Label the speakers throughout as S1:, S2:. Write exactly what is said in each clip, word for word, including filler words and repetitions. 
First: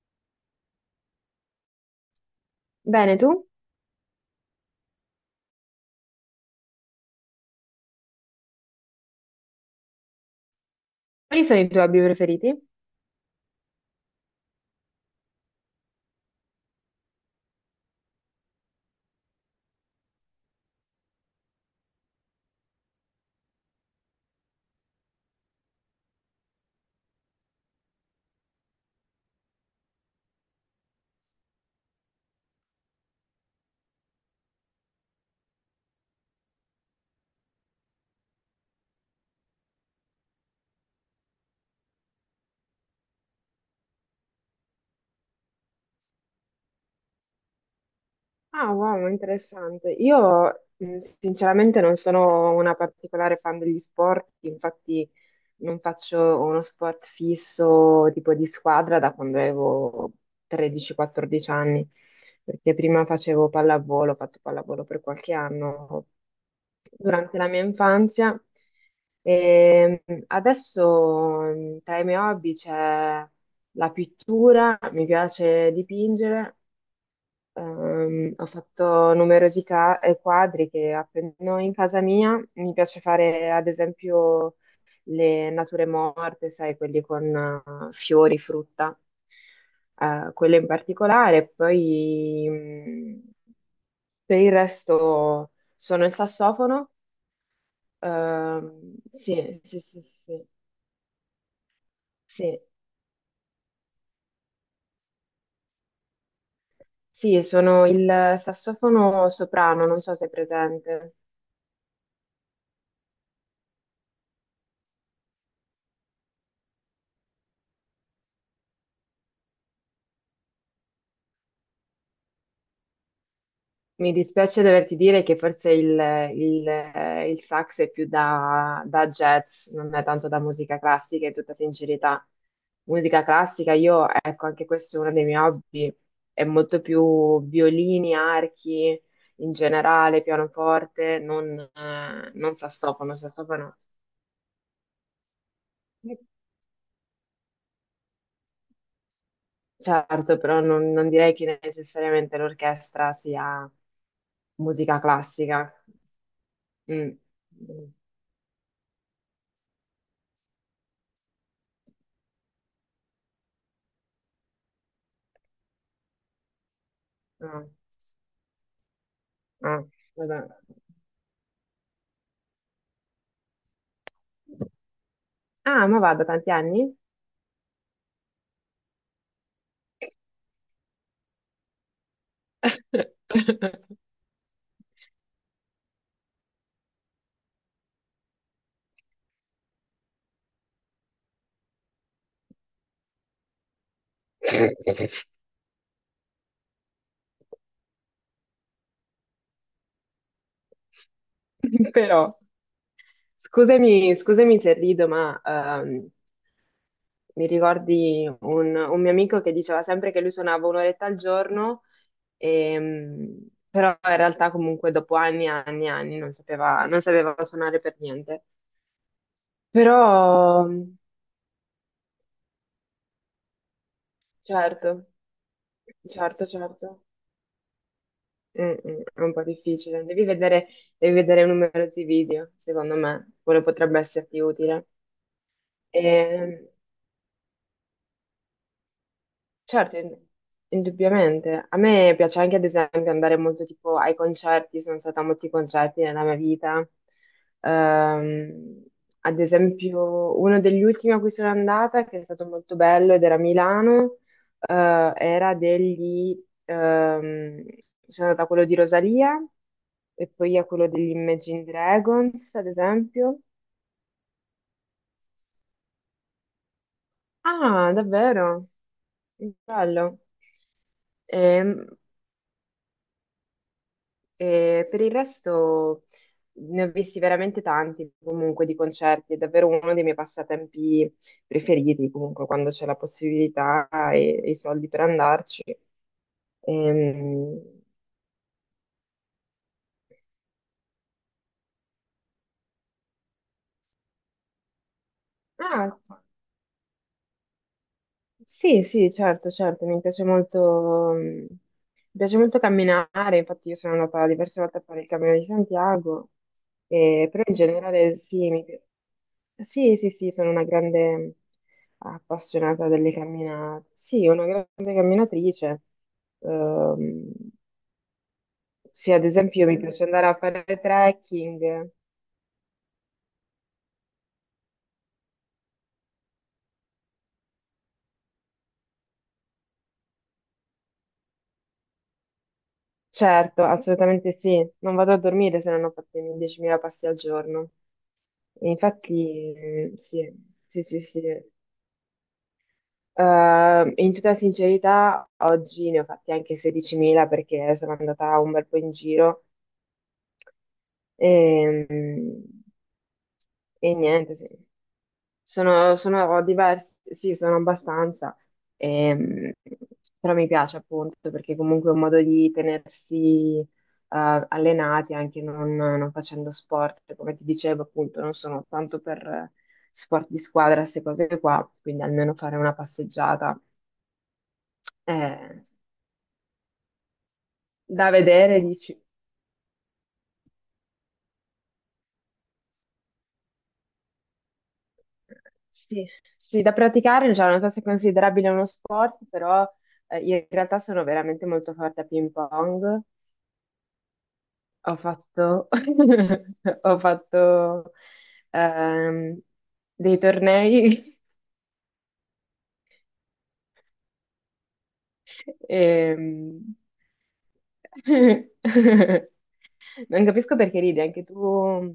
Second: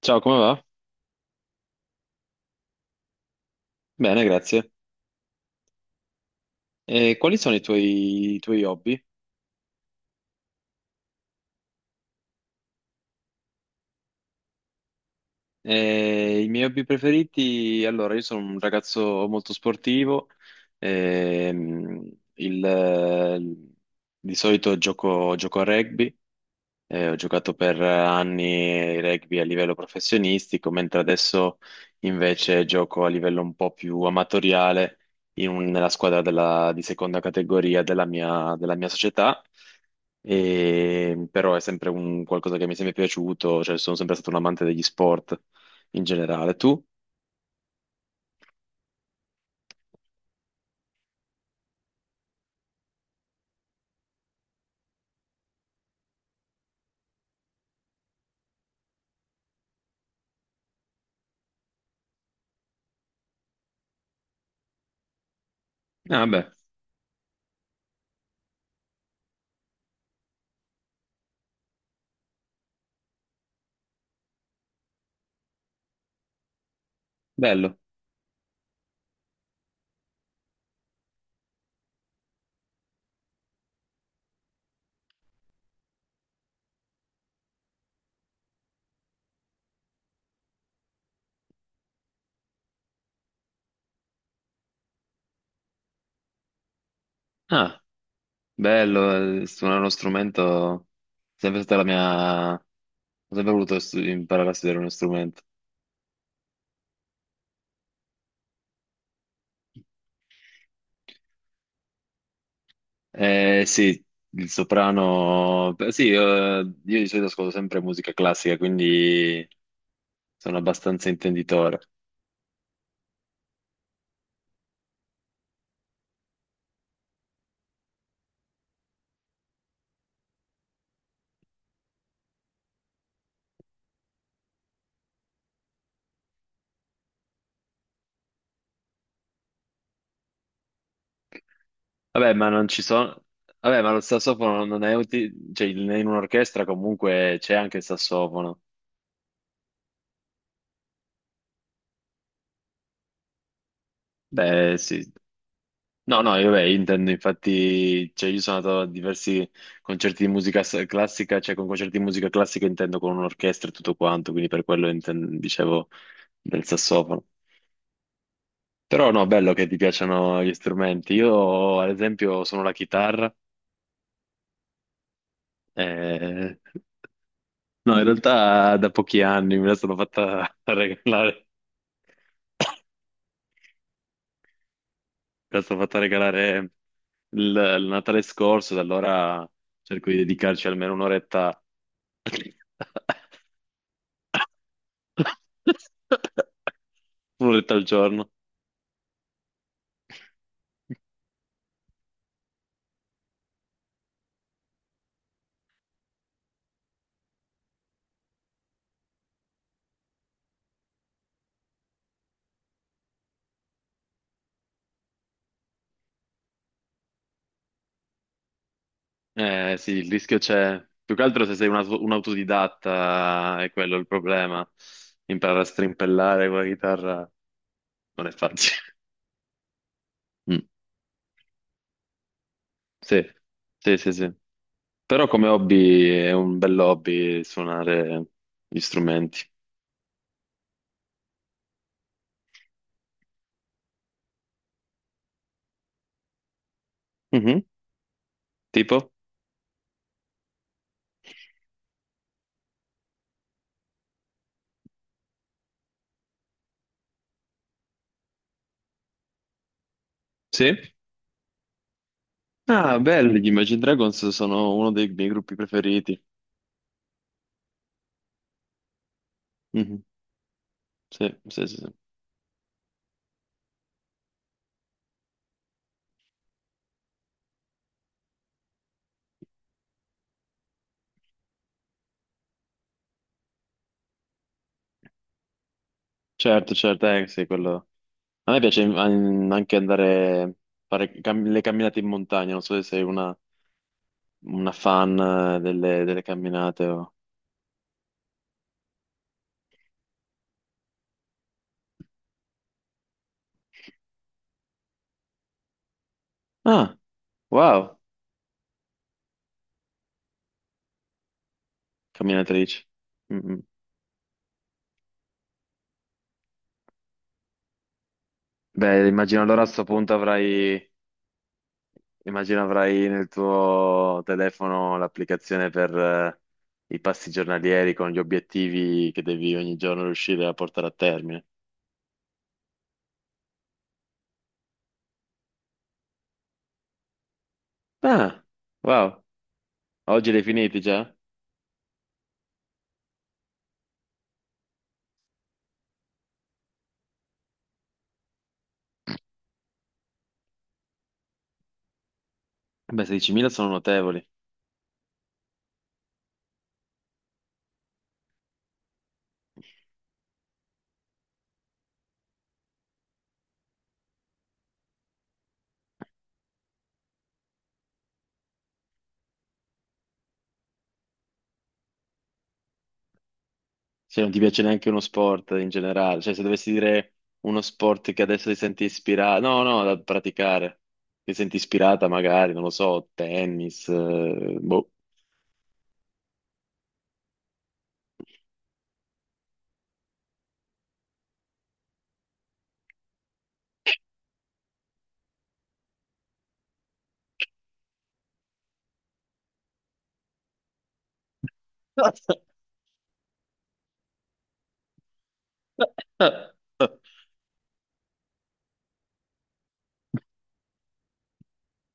S1: Ciao, come va?
S2: Bene, tu?
S1: Bene, grazie. E quali sono i tuoi, i tuoi hobby?
S2: Quali sono i tuoi hobby preferiti?
S1: Eh, i miei hobby preferiti? Allora, io sono un ragazzo molto sportivo. ehm, il- di solito gioco, gioco a rugby. Eh, ho giocato per anni rugby a livello professionistico, mentre adesso invece gioco a livello un po' più amatoriale in un- nella squadra della- di seconda categoria della mia, della mia società. E però è sempre un qualcosa che mi è sempre piaciuto, cioè sono sempre stato un amante degli sport in generale. Tu?
S2: Ah, wow, interessante. Io mh, sinceramente non sono una particolare fan degli sport, infatti non faccio uno sport fisso tipo di squadra da quando avevo tredici quattordici anni, perché prima facevo pallavolo, ho fatto pallavolo per qualche anno
S1: Ah, beh,
S2: durante la mia infanzia. E mh, adesso mh, tra i miei hobby c'è la pittura, mi piace dipingere.
S1: bello.
S2: Ehm, ho fatto numerosi ca- eh, quadri che appendo in casa mia. Mi piace fare, ad esempio, le nature morte, sai, quelli con eh, fiori, frutta, eh, quelle in particolare. Poi, mh, per il resto, suono il sassofono.
S1: Ah,
S2: Ehm,
S1: bello, eh,
S2: sì, sì,
S1: suonare uno
S2: sì, sì,
S1: strumento è sempre stata la mia...
S2: sì.
S1: Ho sempre voluto stu- imparare a studiare uno strumento.
S2: Sì, sono il sassofono soprano, non so se è presente.
S1: Eh, sì, il soprano. Beh, sì, eh, io di solito ascolto sempre musica classica, quindi sono abbastanza intenditore.
S2: Mi dispiace doverti dire che forse il, il, eh, il sax è più da, da jazz, non è tanto da musica classica, in tutta sincerità. Musica classica, io, ecco, anche questo è uno dei miei hobby, è molto più violini, archi, in generale, pianoforte, non, eh,
S1: Vabbè, ma
S2: non
S1: non ci
S2: sassofono,
S1: sono.
S2: sassofono,
S1: Vabbè, ma lo sassofono non è utile. Cioè, in in un'orchestra comunque c'è anche il sassofono.
S2: certo, però non, non direi che necessariamente l'orchestra sia
S1: Beh,
S2: musica
S1: sì.
S2: classica.
S1: No, no, io vabbè, intendo,
S2: Mm.
S1: infatti, cioè, io sono andato a diversi concerti di musica s- classica, cioè con concerti di musica classica intendo con un'orchestra e tutto quanto, quindi per quello inten- dicevo del sassofono.
S2: No.
S1: Però no, bello che ti
S2: Ah,
S1: piacciono
S2: guarda.
S1: gli strumenti. Io, ad esempio, sono la chitarra.
S2: Ah, ma vada, tanti
S1: eh,
S2: anni?
S1: No, in realtà da pochi anni me la sono fatta regalare, me la sono fatta regalare il, il Natale scorso. Da allora cerco di dedicarci almeno un'oretta un'oretta al giorno.
S2: Però, scusami, scusami se rido, ma ehm, mi ricordi un, un mio amico che diceva sempre che lui suonava un'oretta al giorno, ehm, però in realtà comunque dopo anni e anni e anni non sapeva, non sapeva suonare per niente.
S1: Eh sì,
S2: Però,
S1: il rischio c'è. Più che altro se sei un, auto- un autodidatta è quello il problema.
S2: certo,
S1: Imparare a
S2: certo,
S1: strimpellare con la
S2: certo.
S1: chitarra non è
S2: Mm,
S1: facile.
S2: mm, è un po' difficile. Devi
S1: Mm,
S2: vedere, devi vedere numerosi video, secondo
S1: sì,
S2: me, quello
S1: sì,
S2: potrebbe
S1: sì, sì.
S2: esserti utile.
S1: Però come hobby è un
S2: Ehm,
S1: bel hobby suonare gli strumenti.
S2: Certo, in- indubbiamente. A me piace anche, ad esempio, andare molto tipo ai concerti, sono stata a molti concerti nella mia vita.
S1: Mhm.
S2: Ehm,
S1: Tipo?
S2: Ad esempio, uno degli ultimi a cui sono andata, che è stato molto bello ed era a Milano, eh, era degli... ehm, sono andata a quello di Rosalia e poi a
S1: Sì?
S2: quello degli Imagine Dragons, ad
S1: Ah,
S2: esempio.
S1: belli, gli Imagine Dragons sono uno dei miei gruppi preferiti.
S2: Ah, davvero?
S1: Mhm.
S2: Bello.
S1: Sì, sì, sì, sì.
S2: Ehm, E per il resto ne ho visti veramente tanti comunque di concerti, è davvero uno dei miei passatempi preferiti comunque quando c'è la possibilità e, e i soldi per andarci.
S1: Certo, certo, eh, sì,
S2: Ehm,
S1: quello... A me piace mm, anche andare a fare cam- le camminate in montagna, non so se sei una, una fan eh,
S2: ah,
S1: delle, delle camminate o...
S2: sì, sì, certo, certo, mi piace molto, mm, mi piace molto camminare, infatti io sono andata diverse volte a fare il Cammino di Santiago,
S1: Ah,
S2: eh, però in
S1: wow,
S2: generale sì, mi pi- sì, sì, sì, sono una grande
S1: camminatrice.
S2: appassionata delle
S1: Mm, mm.
S2: camminate, sì, una grande camminatrice. Ehm,
S1: Beh,
S2: sì, ad
S1: immagino allora a
S2: esempio mi
S1: sto
S2: piace
S1: punto
S2: andare a fare
S1: avrai,
S2: trekking,
S1: immagino avrai nel tuo telefono l'applicazione per eh, i passi giornalieri con gli obiettivi che devi ogni giorno riuscire a portare a termine.
S2: certo, assolutamente sì, non vado a dormire se non ho fatto i miei diecimila passi al giorno.
S1: Ah,
S2: E
S1: wow,
S2: infatti, eh,
S1: oggi
S2: sì,
S1: li hai finiti
S2: sì,
S1: già?
S2: sì, sì. Eh, in tutta sincerità, oggi ne ho fatti anche sedicimila perché sono andata un bel po' in giro e,
S1: Beh, sedicimila sono
S2: e
S1: notevoli.
S2: niente, sì. Sono, sono diversi, sì, sono abbastanza. ehm, Però mi piace appunto perché comunque è un modo di tenersi eh, allenati anche non, non facendo sport, come ti dicevo appunto, non sono tanto per eh, sport di squadra, queste cose qua, quindi almeno fare una passeggiata.
S1: Se non ti piace neanche uno sport
S2: eh,
S1: in generale, cioè se dovessi dire uno
S2: Da
S1: sport che adesso ti
S2: vedere,
S1: senti
S2: dici?
S1: ispirata, no, no, da praticare, ti senti ispirata magari, non lo so, tennis, eh, boh.
S2: Sì, sì, da praticare, cioè, non so se è considerabile uno sport, però eh, in realtà sono veramente molto forte a ping pong. Ho fatto, ho fatto ehm, dei tornei. E non capisco perché ridi, anche tu,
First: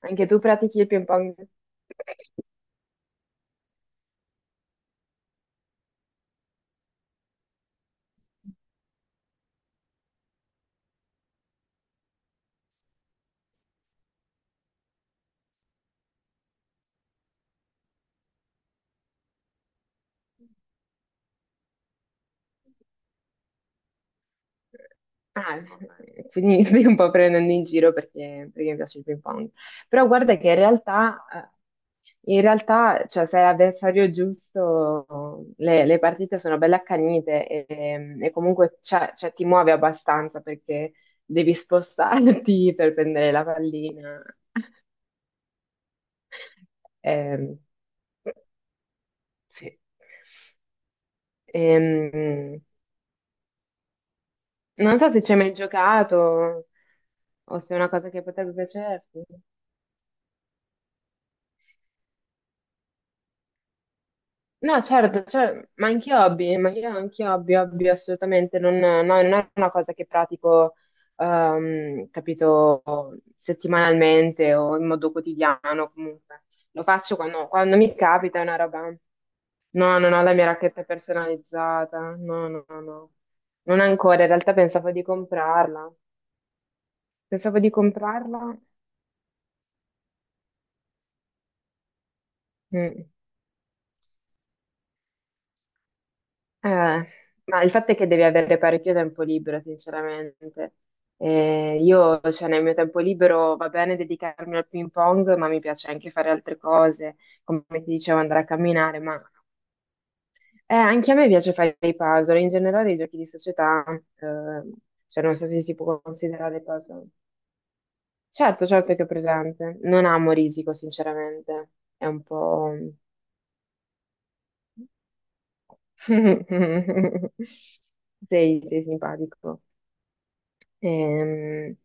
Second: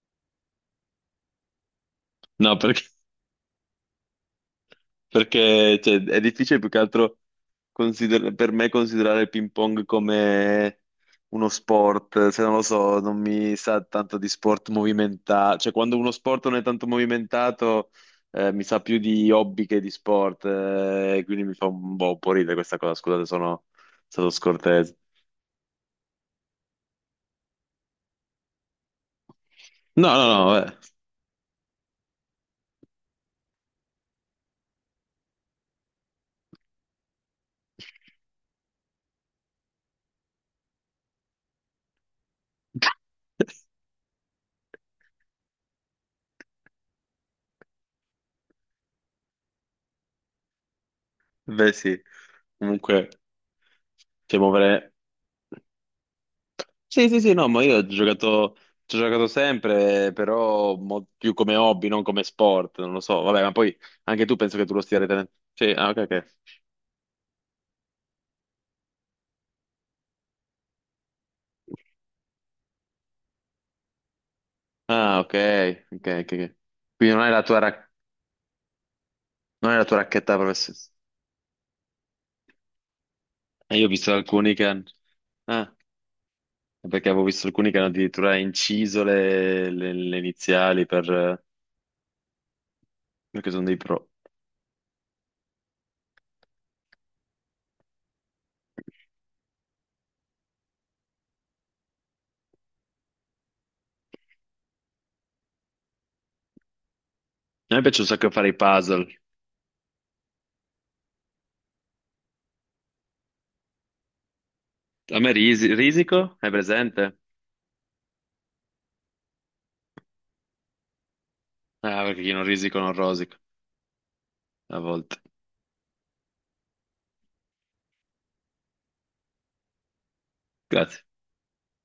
S2: anche tu pratichi il ping pong.
S1: No, perché perché cioè, è difficile più che altro consider- per me considerare il ping pong come uno sport, se non lo so, non mi sa tanto di sport movimentato. Cioè, quando uno sport non è tanto movimentato, eh, mi sa più di hobby che di sport. Eh, quindi mi fa un po', un po' ridere questa cosa. Scusate, sono stato scortese.
S2: Ah, secondo me. Quindi mi stai un po' prendendo in giro perché, perché mi piace il ping pong. Però
S1: No, no,
S2: guarda
S1: no,
S2: che in
S1: vabbè.
S2: realtà, eh, in realtà, cioè, se hai l'avversario giusto, le, le partite sono belle accanite e, e comunque c'è- cioè, ti muove abbastanza perché devi spostarti per prendere la pallina. Ehm, sì.
S1: Beh, sì,
S2: Ehm,
S1: comunque, cioè, muovere.
S2: Non so se ci hai mai giocato
S1: Sì, sì, sì, no,
S2: o
S1: ma
S2: se
S1: io
S2: è
S1: ho
S2: una cosa che potrebbe
S1: giocato, ci ho
S2: piacerti.
S1: giocato sempre, però mo- più come hobby, non come sport, non lo so. Vabbè, ma poi anche tu penso che tu lo
S2: No,
S1: stia
S2: certo,
S1: ritenendo.
S2: cioè,
S1: Sì,
S2: ma
S1: ah, ok,
S2: anche
S1: ok.
S2: hobby, ma io anche hobby, hobby assolutamente, non, no, non è una cosa che pratico, ehm, capito, settimanalmente o in modo
S1: Ah, ok,
S2: quotidiano,
S1: ok, ok,
S2: comunque.
S1: ok.
S2: Lo
S1: Quindi
S2: faccio
S1: non è la
S2: quando,
S1: tua,
S2: quando
S1: rac-
S2: mi capita, è una roba.
S1: non è la tua
S2: No, non ho la
S1: racchetta
S2: mia racchetta
S1: professionale.
S2: personalizzata, no, no, no, no.
S1: Eh,
S2: Non
S1: io ho visto
S2: ancora, in
S1: alcuni
S2: realtà
S1: che hanno...
S2: pensavo di
S1: Ah,
S2: comprarla.
S1: perché avevo visto
S2: Pensavo
S1: alcuni
S2: di
S1: che hanno addirittura
S2: comprarla.
S1: inciso le, le- le iniziali per...
S2: Mm.
S1: perché sono dei pro.
S2: Eh, ma il fatto è che devi avere parecchio tempo libero, sinceramente. Eh, io, cioè, nel mio tempo libero va bene dedicarmi al ping pong, ma mi piace anche fare altre cose, come
S1: A me
S2: ti
S1: piace un
S2: dicevo,
S1: sacco
S2: andare a
S1: fare i
S2: camminare,
S1: puzzle.
S2: ma eh, anche a me piace fare i puzzle, in generale i giochi di società, eh,
S1: A
S2: cioè
S1: me
S2: non so se
S1: risi-
S2: si può
S1: risico, hai
S2: considerare
S1: presente?
S2: puzzle. Certo, certo che è presente. Non amo Risico, sinceramente.
S1: Ah,
S2: È
S1: perché
S2: un
S1: chi non
S2: po'.
S1: risico non rosico. A volte.
S2: Sei, sei simpatico.
S1: Grazie.
S2: Ehm,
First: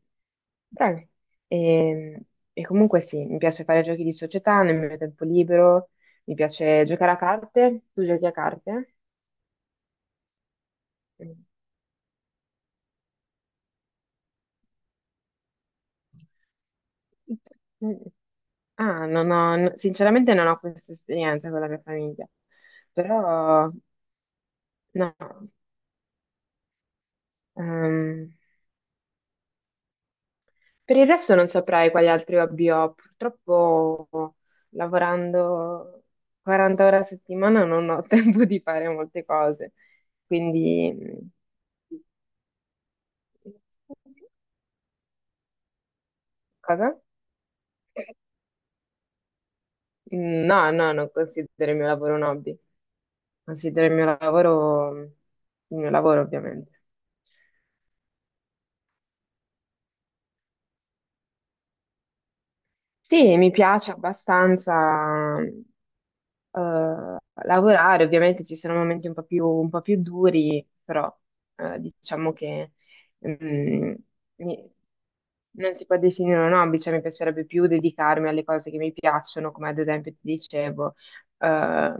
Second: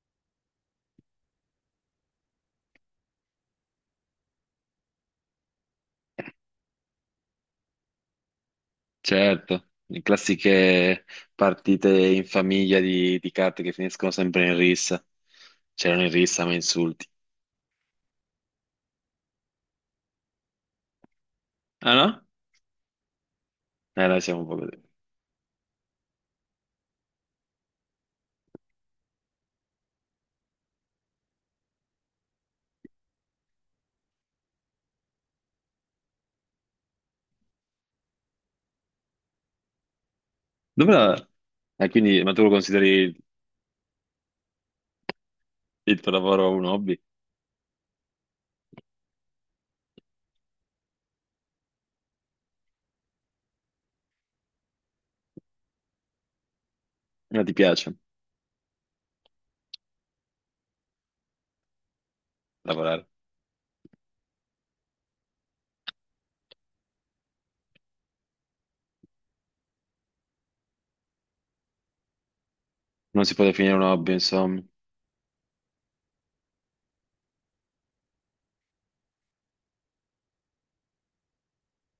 S2: Dai. Ehm, E, comunque sì, mi piace fare giochi di società nel mio tempo libero, mi piace giocare a carte. Tu giochi a carte?
S1: Certo, le classiche partite in famiglia di, di carte che finiscono sempre in rissa. C'erano in rissa, ma insulti.
S2: Mm. Ah, non ho, no- sinceramente non ho questa esperienza con la mia
S1: Ah no?
S2: famiglia, però
S1: Eh, noi siamo un po' così.
S2: no, ehm, Per il resto non saprei quali altri hobby ho. Purtroppo lavorando quaranta ore a settimana non ho tempo di fare molte cose.
S1: Dove
S2: Quindi, mm,
S1: la... eh, quindi, ma tu lo consideri il tuo lavoro un hobby?
S2: cosa? No, no, non considero il mio lavoro un hobby. Considero il mio lavoro il mio lavoro, ovviamente.
S1: Ma ti piace lavorare?
S2: Sì, mi piace abbastanza eh, lavorare. Ovviamente ci sono momenti un po' più, un po' più duri, però eh, diciamo che
S1: Non si può definire un
S2: mm,
S1: hobby, insomma.
S2: mi- non si può definire un hobby, cioè mi piacerebbe più dedicarmi alle cose che mi piacciono, come ad esempio ti dicevo, eh,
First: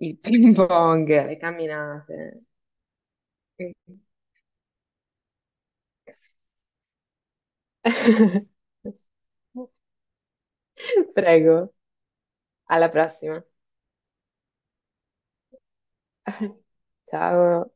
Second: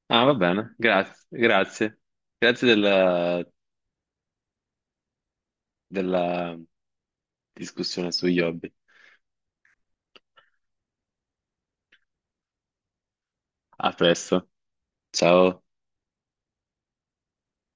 S2: il
S1: Ah, va
S2: ping
S1: bene,
S2: pong,
S1: grazie,
S2: le
S1: grazie.
S2: camminate.
S1: Grazie della, della discussione sugli hobby.
S2: Prego, alla prossima.
S1: A presto, ciao.
S2: Ciao.